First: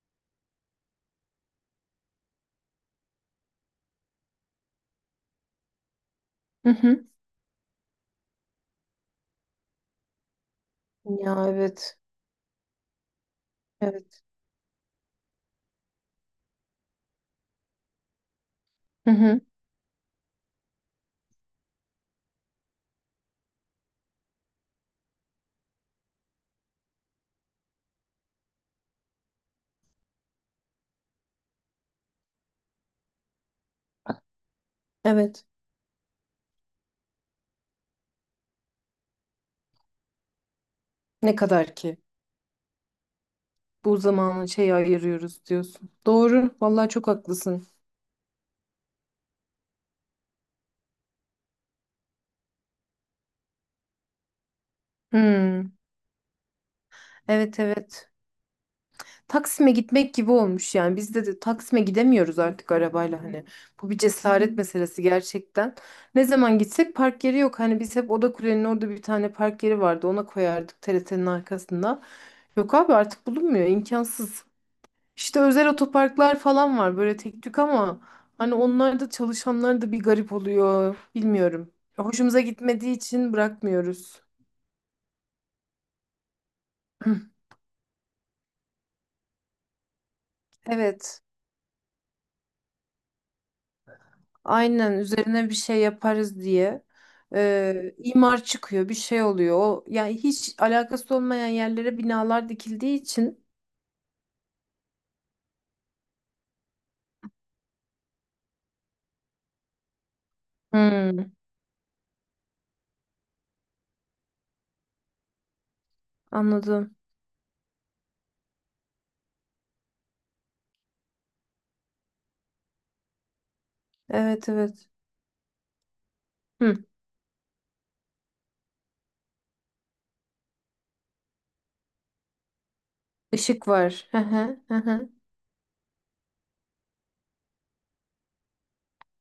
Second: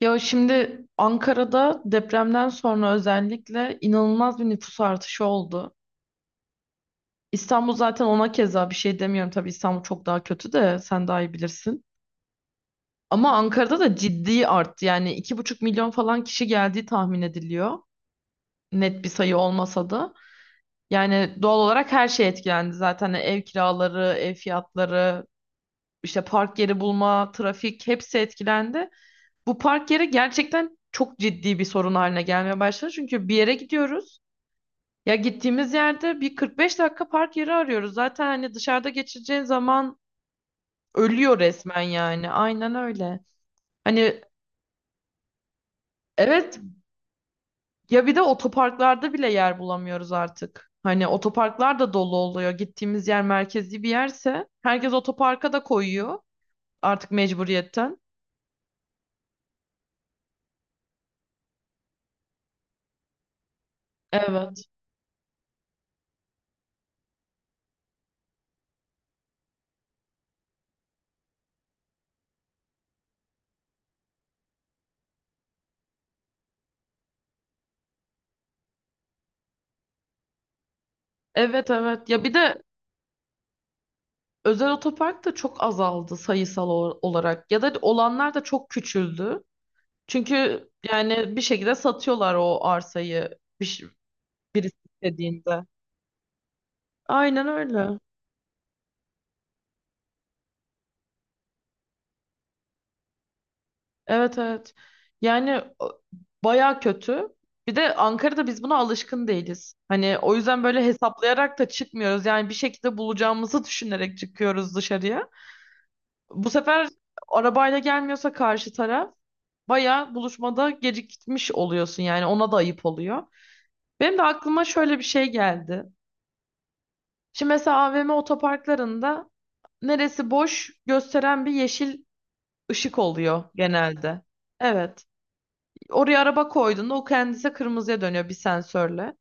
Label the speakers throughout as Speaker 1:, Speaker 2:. Speaker 1: Ya şimdi Ankara'da depremden sonra özellikle inanılmaz bir nüfus artışı oldu.
Speaker 2: Hı hı.
Speaker 1: İstanbul zaten ona keza bir şey demiyorum. Tabii İstanbul çok daha kötü de sen daha iyi
Speaker 2: Ya,
Speaker 1: bilirsin.
Speaker 2: evet.
Speaker 1: Ama Ankara'da da
Speaker 2: Evet.
Speaker 1: ciddi arttı. Yani 2,5 milyon falan kişi geldiği tahmin ediliyor. Net bir
Speaker 2: Hı
Speaker 1: sayı
Speaker 2: hı.
Speaker 1: olmasa da. Yani doğal olarak her şey etkilendi zaten. Hani ev kiraları, ev fiyatları, işte park yeri bulma, trafik hepsi etkilendi. Bu park yeri gerçekten çok ciddi bir sorun haline gelmeye başladı. Çünkü bir yere gidiyoruz. Ya
Speaker 2: Evet.
Speaker 1: gittiğimiz yerde bir 45 dakika park yeri arıyoruz. Zaten hani dışarıda geçireceğin zaman
Speaker 2: Ne
Speaker 1: ölüyor
Speaker 2: kadar
Speaker 1: resmen
Speaker 2: ki
Speaker 1: yani. Aynen öyle.
Speaker 2: bu
Speaker 1: Hani,
Speaker 2: zamanı şey ayırıyoruz diyorsun. Doğru.
Speaker 1: evet.
Speaker 2: Vallahi çok haklısın.
Speaker 1: Ya bir de otoparklarda bile yer bulamıyoruz artık. Hani otoparklar da dolu oluyor. Gittiğimiz yer merkezi bir yerse herkes otoparka da
Speaker 2: Hmm.
Speaker 1: koyuyor artık
Speaker 2: Evet,
Speaker 1: mecburiyetten.
Speaker 2: evet. Taksim'e gitmek gibi olmuş yani. Biz de Taksim'e gidemiyoruz artık arabayla hani. Bu bir cesaret
Speaker 1: Evet.
Speaker 2: meselesi gerçekten. Ne zaman gitsek park yeri yok. Hani biz hep Oda Kule'nin orada bir tane park yeri vardı. Ona koyardık TRT'nin arkasında. Yok abi artık bulunmuyor. İmkansız. İşte özel otoparklar falan var böyle tek tük ama hani onlar da çalışanlar da bir garip oluyor.
Speaker 1: Evet,
Speaker 2: Bilmiyorum.
Speaker 1: evet. Ya bir
Speaker 2: Hoşumuza
Speaker 1: de
Speaker 2: gitmediği için bırakmıyoruz.
Speaker 1: özel otopark da çok azaldı sayısal olarak. Ya da olanlar da çok küçüldü. Çünkü
Speaker 2: Evet.
Speaker 1: yani bir şekilde satıyorlar o arsayı birisi
Speaker 2: Aynen üzerine bir
Speaker 1: istediğinde.
Speaker 2: şey yaparız diye.
Speaker 1: Aynen öyle.
Speaker 2: İmar çıkıyor, bir şey oluyor. O, yani hiç alakası olmayan yerlere binalar dikildiği için.
Speaker 1: Evet, evet. Yani bayağı kötü. Bir de Ankara'da biz buna alışkın değiliz. Hani o yüzden böyle
Speaker 2: Hmm,
Speaker 1: hesaplayarak da çıkmıyoruz. Yani bir şekilde bulacağımızı düşünerek çıkıyoruz dışarıya. Bu sefer
Speaker 2: anladım.
Speaker 1: arabayla gelmiyorsa karşı taraf bayağı buluşmada gecikmiş oluyorsun, yani ona da ayıp oluyor. Benim de
Speaker 2: Evet,
Speaker 1: aklıma
Speaker 2: evet.
Speaker 1: şöyle bir şey geldi.
Speaker 2: Hı,
Speaker 1: Şimdi mesela AVM otoparklarında neresi boş gösteren bir yeşil ışık oluyor
Speaker 2: ışık var. Hı
Speaker 1: genelde.
Speaker 2: hı, hı
Speaker 1: Evet.
Speaker 2: hı.
Speaker 1: Oraya araba koyduğunda o kendisi kırmızıya dönüyor bir sensörle.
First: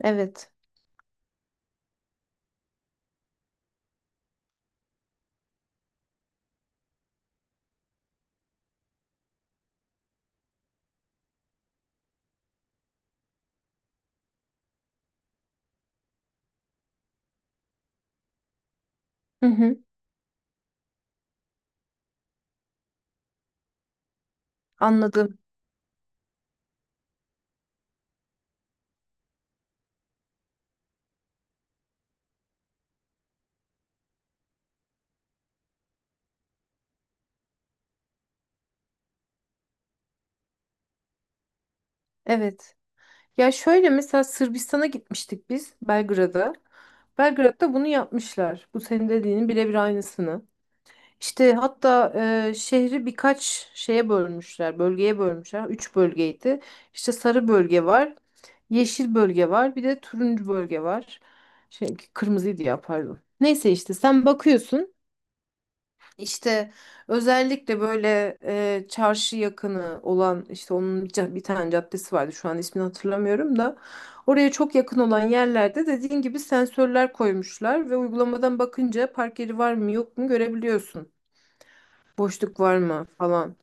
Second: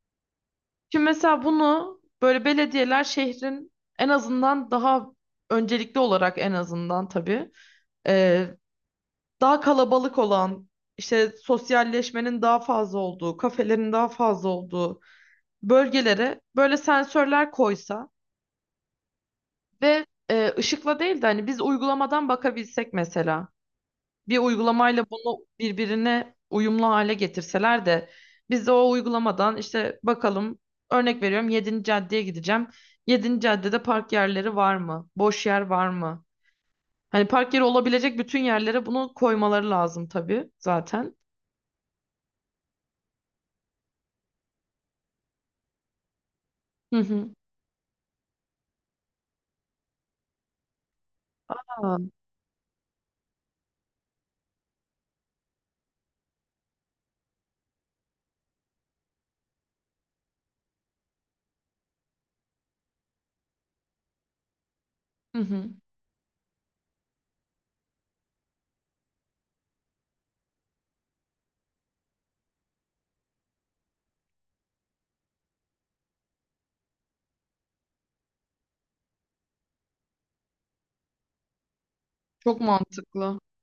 Speaker 2: Evet.
Speaker 1: Şimdi mesela bunu böyle belediyeler şehrin en azından daha öncelikli olarak, en azından tabii, e, daha kalabalık olan, işte sosyalleşmenin daha fazla olduğu, kafelerin daha fazla olduğu bölgelere böyle sensörler koysa
Speaker 2: Hı hı,
Speaker 1: ve ışıkla değil de hani biz uygulamadan bakabilsek mesela. Bir uygulamayla
Speaker 2: anladım.
Speaker 1: bunu birbirine uyumlu hale getirseler de biz de o uygulamadan işte bakalım, örnek veriyorum, Yedinci caddeye gideceğim. Yedinci caddede park yerleri var mı? Boş yer var mı? Hani park yeri olabilecek bütün yerlere bunu koymaları lazım tabii zaten.
Speaker 2: Evet. Ya şöyle, mesela Sırbistan'a gitmiştik biz, Belgrad'a.
Speaker 1: Hı hı.
Speaker 2: Belgrad'da bunu yapmışlar. Bu senin dediğinin birebir aynısını. İşte
Speaker 1: Ha.
Speaker 2: hatta şehri birkaç şeye bölmüşler, bölgeye bölmüşler. Üç bölgeydi. İşte sarı bölge var, yeşil bölge var, bir de turuncu bölge var. Şey, kırmızıydı ya, pardon. Neyse, işte sen bakıyorsun.
Speaker 1: Hı hı.
Speaker 2: İşte özellikle böyle çarşı yakını olan, işte onun bir bir tane caddesi vardı, şu an ismini hatırlamıyorum da oraya çok yakın olan yerlerde, dediğin gibi, sensörler koymuşlar ve uygulamadan bakınca park yeri var mı yok mu görebiliyorsun.
Speaker 1: Çok
Speaker 2: Boşluk var mı
Speaker 1: mantıklı.
Speaker 2: falan.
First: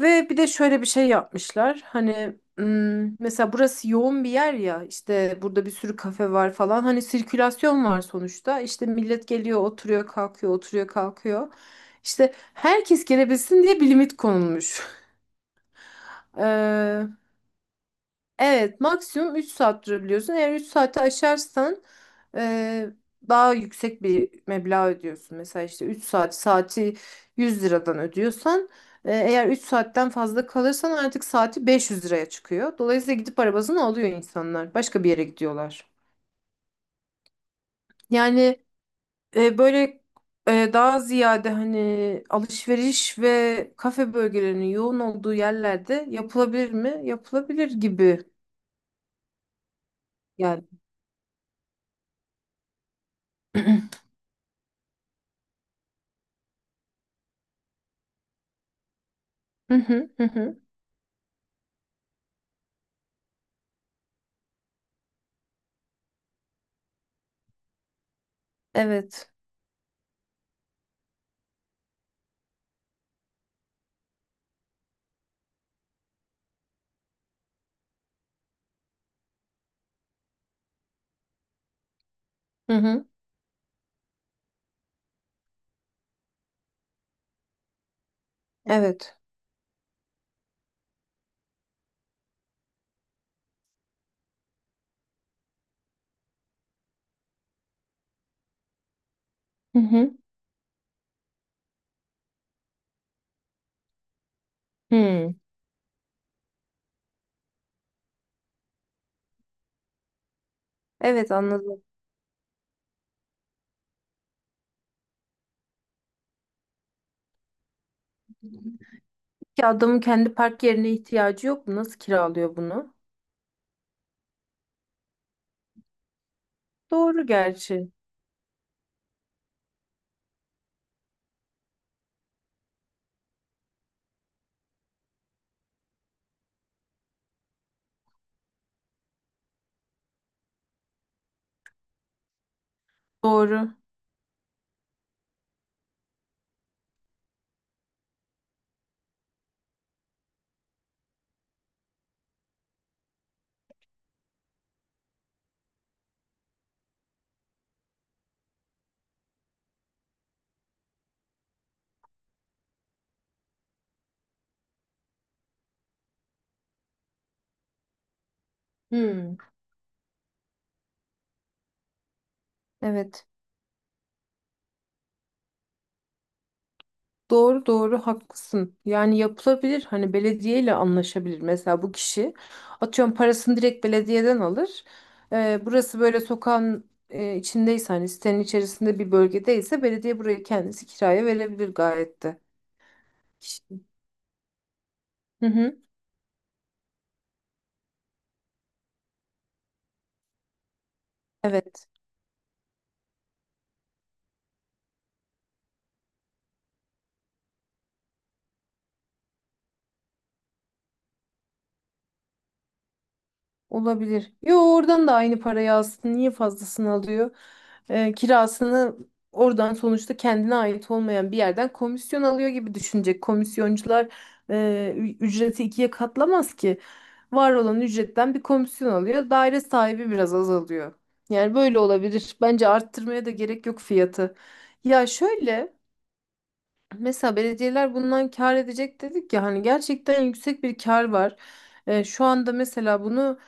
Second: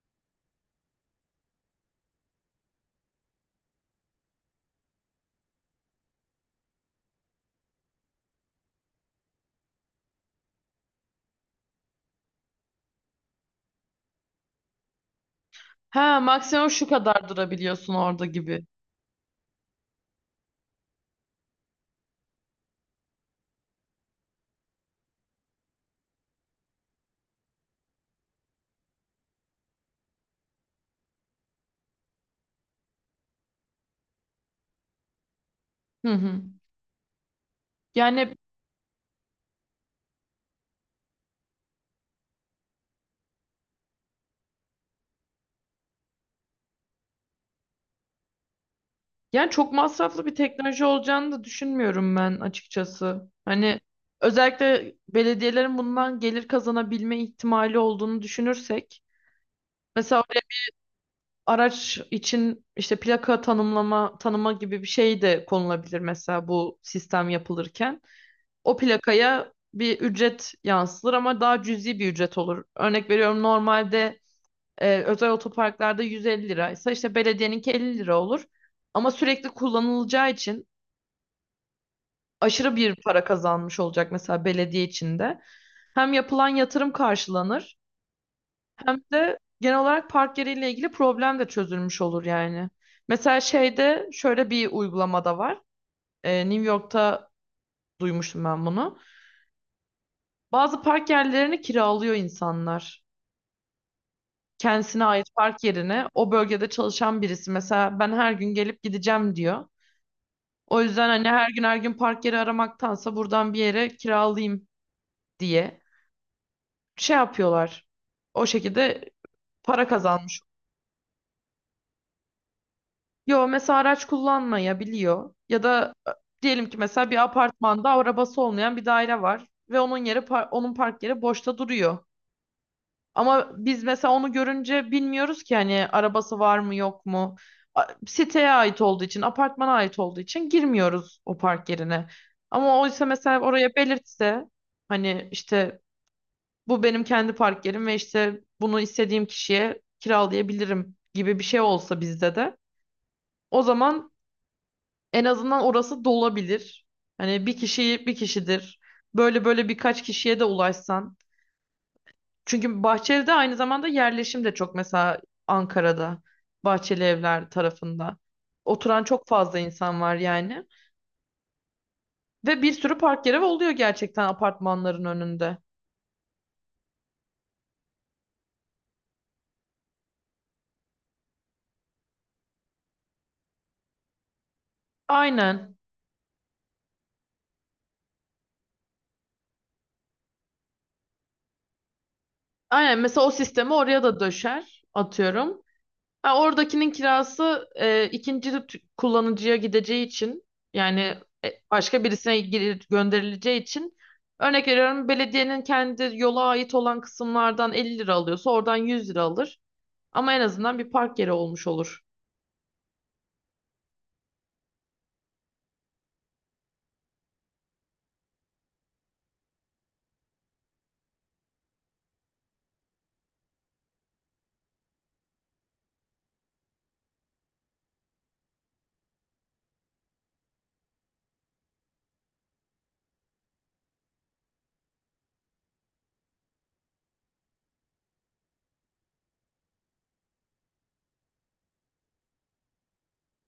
Speaker 2: Ve bir de şöyle bir şey yapmışlar. Hani mesela burası yoğun bir yer ya. İşte burada bir sürü kafe var falan. Hani sirkülasyon var sonuçta. İşte millet geliyor, oturuyor, kalkıyor, oturuyor, kalkıyor. İşte herkes gelebilsin diye bir limit konulmuş.
Speaker 1: Ha, maksimum şu kadar durabiliyorsun orada gibi.
Speaker 2: Evet, maksimum 3 saat durabiliyorsun. Eğer 3 saati aşarsan eee, daha yüksek bir meblağ ödüyorsun. Mesela işte 3 saat saati 100 liradan ödüyorsan eğer 3 saatten fazla kalırsan artık saati 500 liraya çıkıyor. Dolayısıyla gidip arabasını alıyor insanlar. Başka bir yere gidiyorlar.
Speaker 1: Hı hı. Yani
Speaker 2: Yani böyle daha ziyade hani alışveriş ve kafe bölgelerinin yoğun olduğu yerlerde yapılabilir mi? Yapılabilir gibi.
Speaker 1: Yani çok masraflı bir
Speaker 2: Yani.
Speaker 1: teknoloji olacağını da düşünmüyorum ben açıkçası. Hani özellikle belediyelerin bundan gelir kazanabilme ihtimali olduğunu düşünürsek,
Speaker 2: Hı hı,
Speaker 1: mesela
Speaker 2: hı
Speaker 1: oraya
Speaker 2: hı.
Speaker 1: araç için işte plaka tanımlama tanıma gibi bir şey de konulabilir mesela, bu sistem yapılırken. O
Speaker 2: Evet.
Speaker 1: plakaya bir ücret yansıtılır ama daha cüzi bir ücret olur. Örnek veriyorum, normalde özel otoparklarda 150 liraysa işte belediyeninki 50 lira olur. Ama sürekli kullanılacağı için
Speaker 2: Hı
Speaker 1: aşırı bir
Speaker 2: hı.
Speaker 1: para kazanmış olacak mesela belediye içinde. Hem yapılan yatırım karşılanır hem
Speaker 2: Evet.
Speaker 1: de genel olarak park yeriyle ilgili problem de çözülmüş olur yani. Mesela şeyde, şöyle bir uygulamada var. New York'ta duymuştum ben bunu.
Speaker 2: Hı hı.
Speaker 1: Bazı park yerlerini kiralıyor insanlar. Kendisine ait
Speaker 2: Hı.
Speaker 1: park yerine o bölgede çalışan birisi mesela ben her gün gelip gideceğim diyor. O yüzden hani
Speaker 2: Evet,
Speaker 1: her gün her
Speaker 2: anladım.
Speaker 1: gün park yeri aramaktansa buradan bir yere kiralayayım diye şey yapıyorlar. O şekilde
Speaker 2: Ki
Speaker 1: para
Speaker 2: adamın kendi
Speaker 1: kazanmış.
Speaker 2: park yerine ihtiyacı yok mu? Nasıl kiralıyor bunu?
Speaker 1: Yo, mesela araç kullanmayabiliyor ya da diyelim ki mesela bir
Speaker 2: Doğru gerçi.
Speaker 1: apartmanda arabası olmayan bir daire var ve onun park yeri boşta duruyor. Ama biz mesela onu görünce bilmiyoruz ki hani arabası var mı yok mu. Siteye ait olduğu için, apartmana ait olduğu için girmiyoruz o park yerine. Ama oysa mesela
Speaker 2: Doğru.
Speaker 1: oraya belirtse, hani işte bu benim kendi park yerim ve işte bunu istediğim kişiye kiralayabilirim gibi bir şey olsa bizde de, o zaman en azından orası dolabilir. Hani bir kişi bir kişidir. Böyle böyle birkaç kişiye de ulaşsan. Çünkü Bahçeli'de aynı zamanda yerleşim de çok mesela, Ankara'da Bahçeli Evler tarafında. Oturan çok
Speaker 2: Hmm.
Speaker 1: fazla insan var yani. Ve bir sürü park
Speaker 2: Evet.
Speaker 1: yeri oluyor gerçekten apartmanların önünde.
Speaker 2: Doğru doğru haklısın. Yani yapılabilir. Hani belediyeyle anlaşabilir. Mesela bu kişi atıyorum parasını direkt belediyeden alır.
Speaker 1: Aynen.
Speaker 2: Burası böyle sokağın içindeyse, hani sitenin içerisinde bir bölgedeyse, belediye burayı kendisi kiraya verebilir gayet de.
Speaker 1: Aynen, mesela o sistemi
Speaker 2: Kişi-
Speaker 1: oraya da döşer
Speaker 2: Hı
Speaker 1: atıyorum.
Speaker 2: hı.
Speaker 1: Ha, oradakinin kirası ikinci kullanıcıya gideceği için, yani
Speaker 2: Evet.
Speaker 1: başka birisine gönderileceği için, örnek veriyorum, belediyenin kendi yola ait olan kısımlardan 50 lira alıyorsa oradan 100 lira alır. Ama en azından bir park yeri olmuş olur.
Speaker 2: Olabilir. Yo, oradan da aynı parayı alsın. Niye fazlasını alıyor? Kirasını oradan, sonuçta kendine ait olmayan bir yerden komisyon alıyor gibi düşünecek. Komisyoncular ücreti ikiye katlamaz ki. Var olan ücretten bir komisyon alıyor. Daire sahibi biraz azalıyor. Yani böyle olabilir. Bence arttırmaya da gerek yok fiyatı. Ya şöyle. Mesela belediyeler bundan kâr edecek dedik ya, hani gerçekten yüksek bir kâr var. Şu anda mesela bunu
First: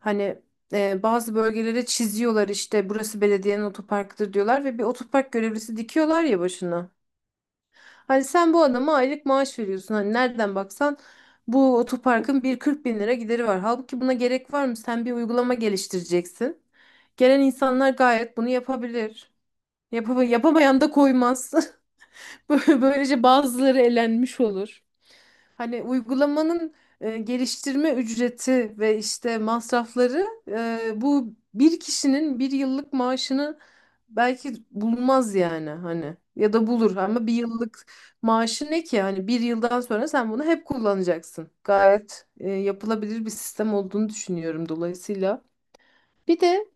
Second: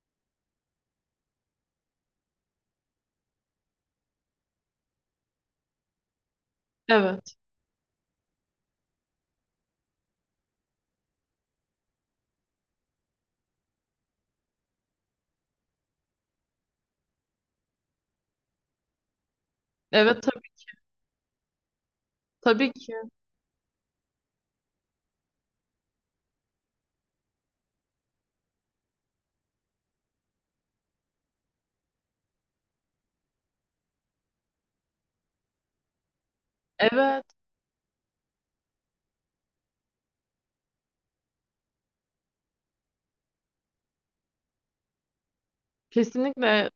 Speaker 2: hani bazı bölgelere çiziyorlar, işte burası belediyenin otoparkıdır diyorlar ve bir otopark görevlisi dikiyorlar ya başına.
Speaker 1: Evet.
Speaker 2: Hani sen bu adama aylık maaş veriyorsun, hani nereden baksan bu otoparkın bir 40 bin lira gideri var. Halbuki buna gerek var mı? Sen bir uygulama geliştireceksin. Gelen insanlar gayet bunu yapabilir.
Speaker 1: Evet, tabii,
Speaker 2: Yapamayan da koymaz.
Speaker 1: tabii ki.
Speaker 2: Böylece bazıları elenmiş olur. Hani uygulamanın geliştirme ücreti ve işte masrafları bu bir kişinin bir yıllık maaşını belki bulmaz yani, hani, ya da bulur
Speaker 1: Evet.
Speaker 2: ama bir yıllık maaşı ne ki, hani bir yıldan sonra sen bunu hep kullanacaksın. Gayet yapılabilir bir sistem olduğunu düşünüyorum dolayısıyla. Bir de
Speaker 1: Kesinlikle.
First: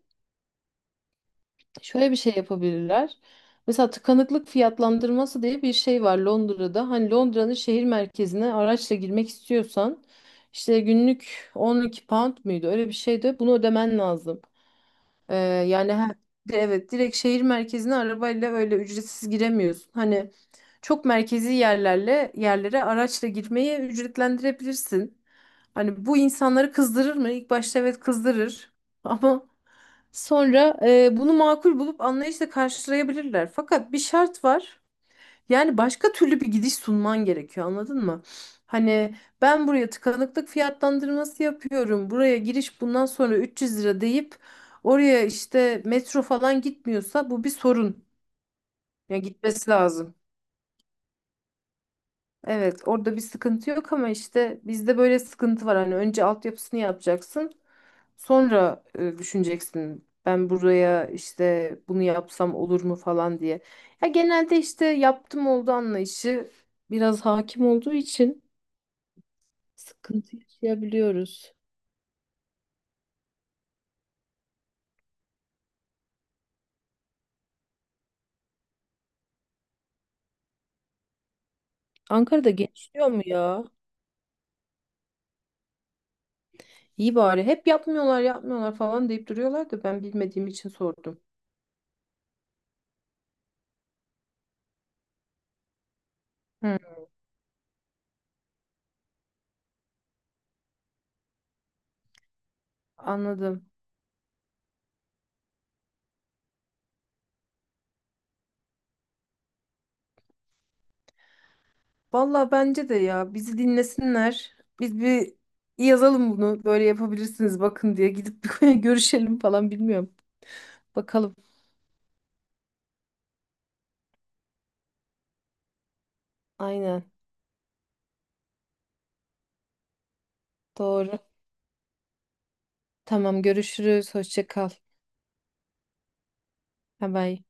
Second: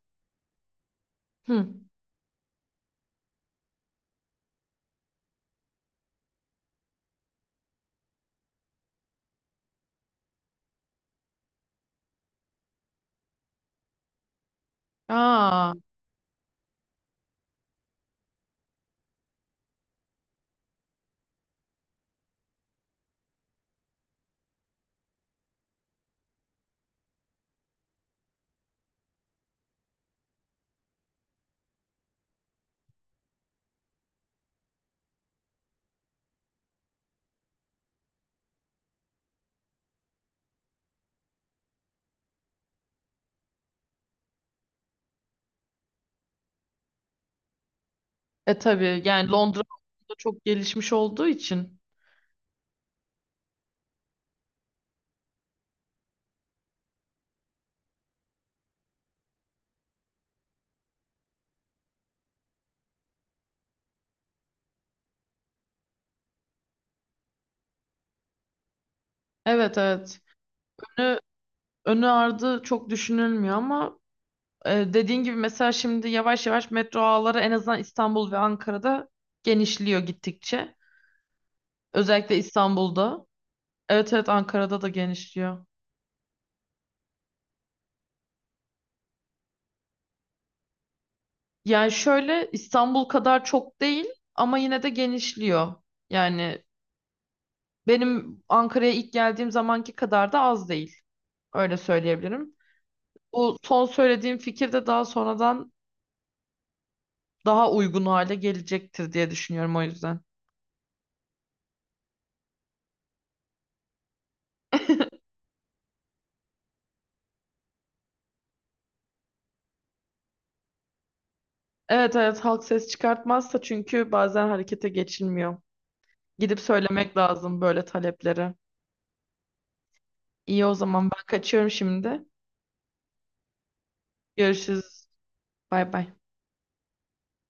Speaker 1: Hı.
Speaker 2: şöyle bir şey yapabilirler. Mesela tıkanıklık fiyatlandırması diye bir şey var Londra'da. Hani Londra'nın şehir merkezine araçla girmek istiyorsan işte günlük £12 muydu? Öyle bir şey de bunu ödemen lazım. Ee,
Speaker 1: Aa,
Speaker 2: Yani, evet, direkt şehir merkezine arabayla öyle ücretsiz giremiyorsun. Hani çok merkezi yerlerle yerlere araçla girmeyi ücretlendirebilirsin. Hani bu insanları kızdırır mı? İlk başta, evet, kızdırır. Ama sonra bunu makul bulup anlayışla karşılayabilirler. Fakat bir şart var. Yani başka türlü bir gidiş sunman gerekiyor, anladın mı? Hani ben buraya tıkanıklık fiyatlandırması yapıyorum. Buraya giriş bundan sonra 300 lira deyip oraya işte metro falan gitmiyorsa, bu bir sorun.
Speaker 1: tabii,
Speaker 2: Ya
Speaker 1: yani Londra
Speaker 2: gitmesi
Speaker 1: da
Speaker 2: lazım.
Speaker 1: çok gelişmiş olduğu için.
Speaker 2: Evet, orada bir sıkıntı yok ama işte bizde böyle sıkıntı var. Hani önce altyapısını yapacaksın, sonra düşüneceksin. Ben buraya işte bunu yapsam olur mu falan diye. Ya genelde işte yaptım oldu anlayışı biraz hakim olduğu için
Speaker 1: Evet, evet.
Speaker 2: sıkıntı
Speaker 1: Önü,
Speaker 2: yaşayabiliyoruz.
Speaker 1: önü ardı çok düşünülmüyor ama dediğin gibi mesela şimdi yavaş yavaş metro ağları en azından İstanbul ve Ankara'da genişliyor gittikçe. Özellikle
Speaker 2: Ankara'da gençliyor mu
Speaker 1: İstanbul'da.
Speaker 2: ya?
Speaker 1: Evet, evet, Ankara'da da genişliyor.
Speaker 2: İyi bari. Hep yapmıyorlar, yapmıyorlar falan deyip duruyorlar da ben bilmediğim için sordum.
Speaker 1: Yani şöyle, İstanbul kadar çok değil ama yine de genişliyor. Yani
Speaker 2: Hı,
Speaker 1: benim Ankara'ya ilk geldiğim zamanki kadar da az değil. Öyle söyleyebilirim. Bu
Speaker 2: anladım.
Speaker 1: son söylediğim fikir de daha sonradan daha uygun hale gelecektir diye düşünüyorum o yüzden.
Speaker 2: Valla bence de, ya, bizi dinlesinler. Biz bir yazalım bunu, böyle yapabilirsiniz bakın, diye gidip bir görüşelim falan, bilmiyorum. Bakalım.
Speaker 1: Evet, evet, halk ses çıkartmazsa çünkü bazen harekete geçilmiyor. Gidip
Speaker 2: Aynen,
Speaker 1: söylemek lazım böyle talepleri. İyi, o zaman
Speaker 2: doğru.
Speaker 1: ben kaçıyorum şimdi.
Speaker 2: Tamam, görüşürüz. Hoşça kal.
Speaker 1: Görüşürüz. Bay bay.
Speaker 2: Bye bye.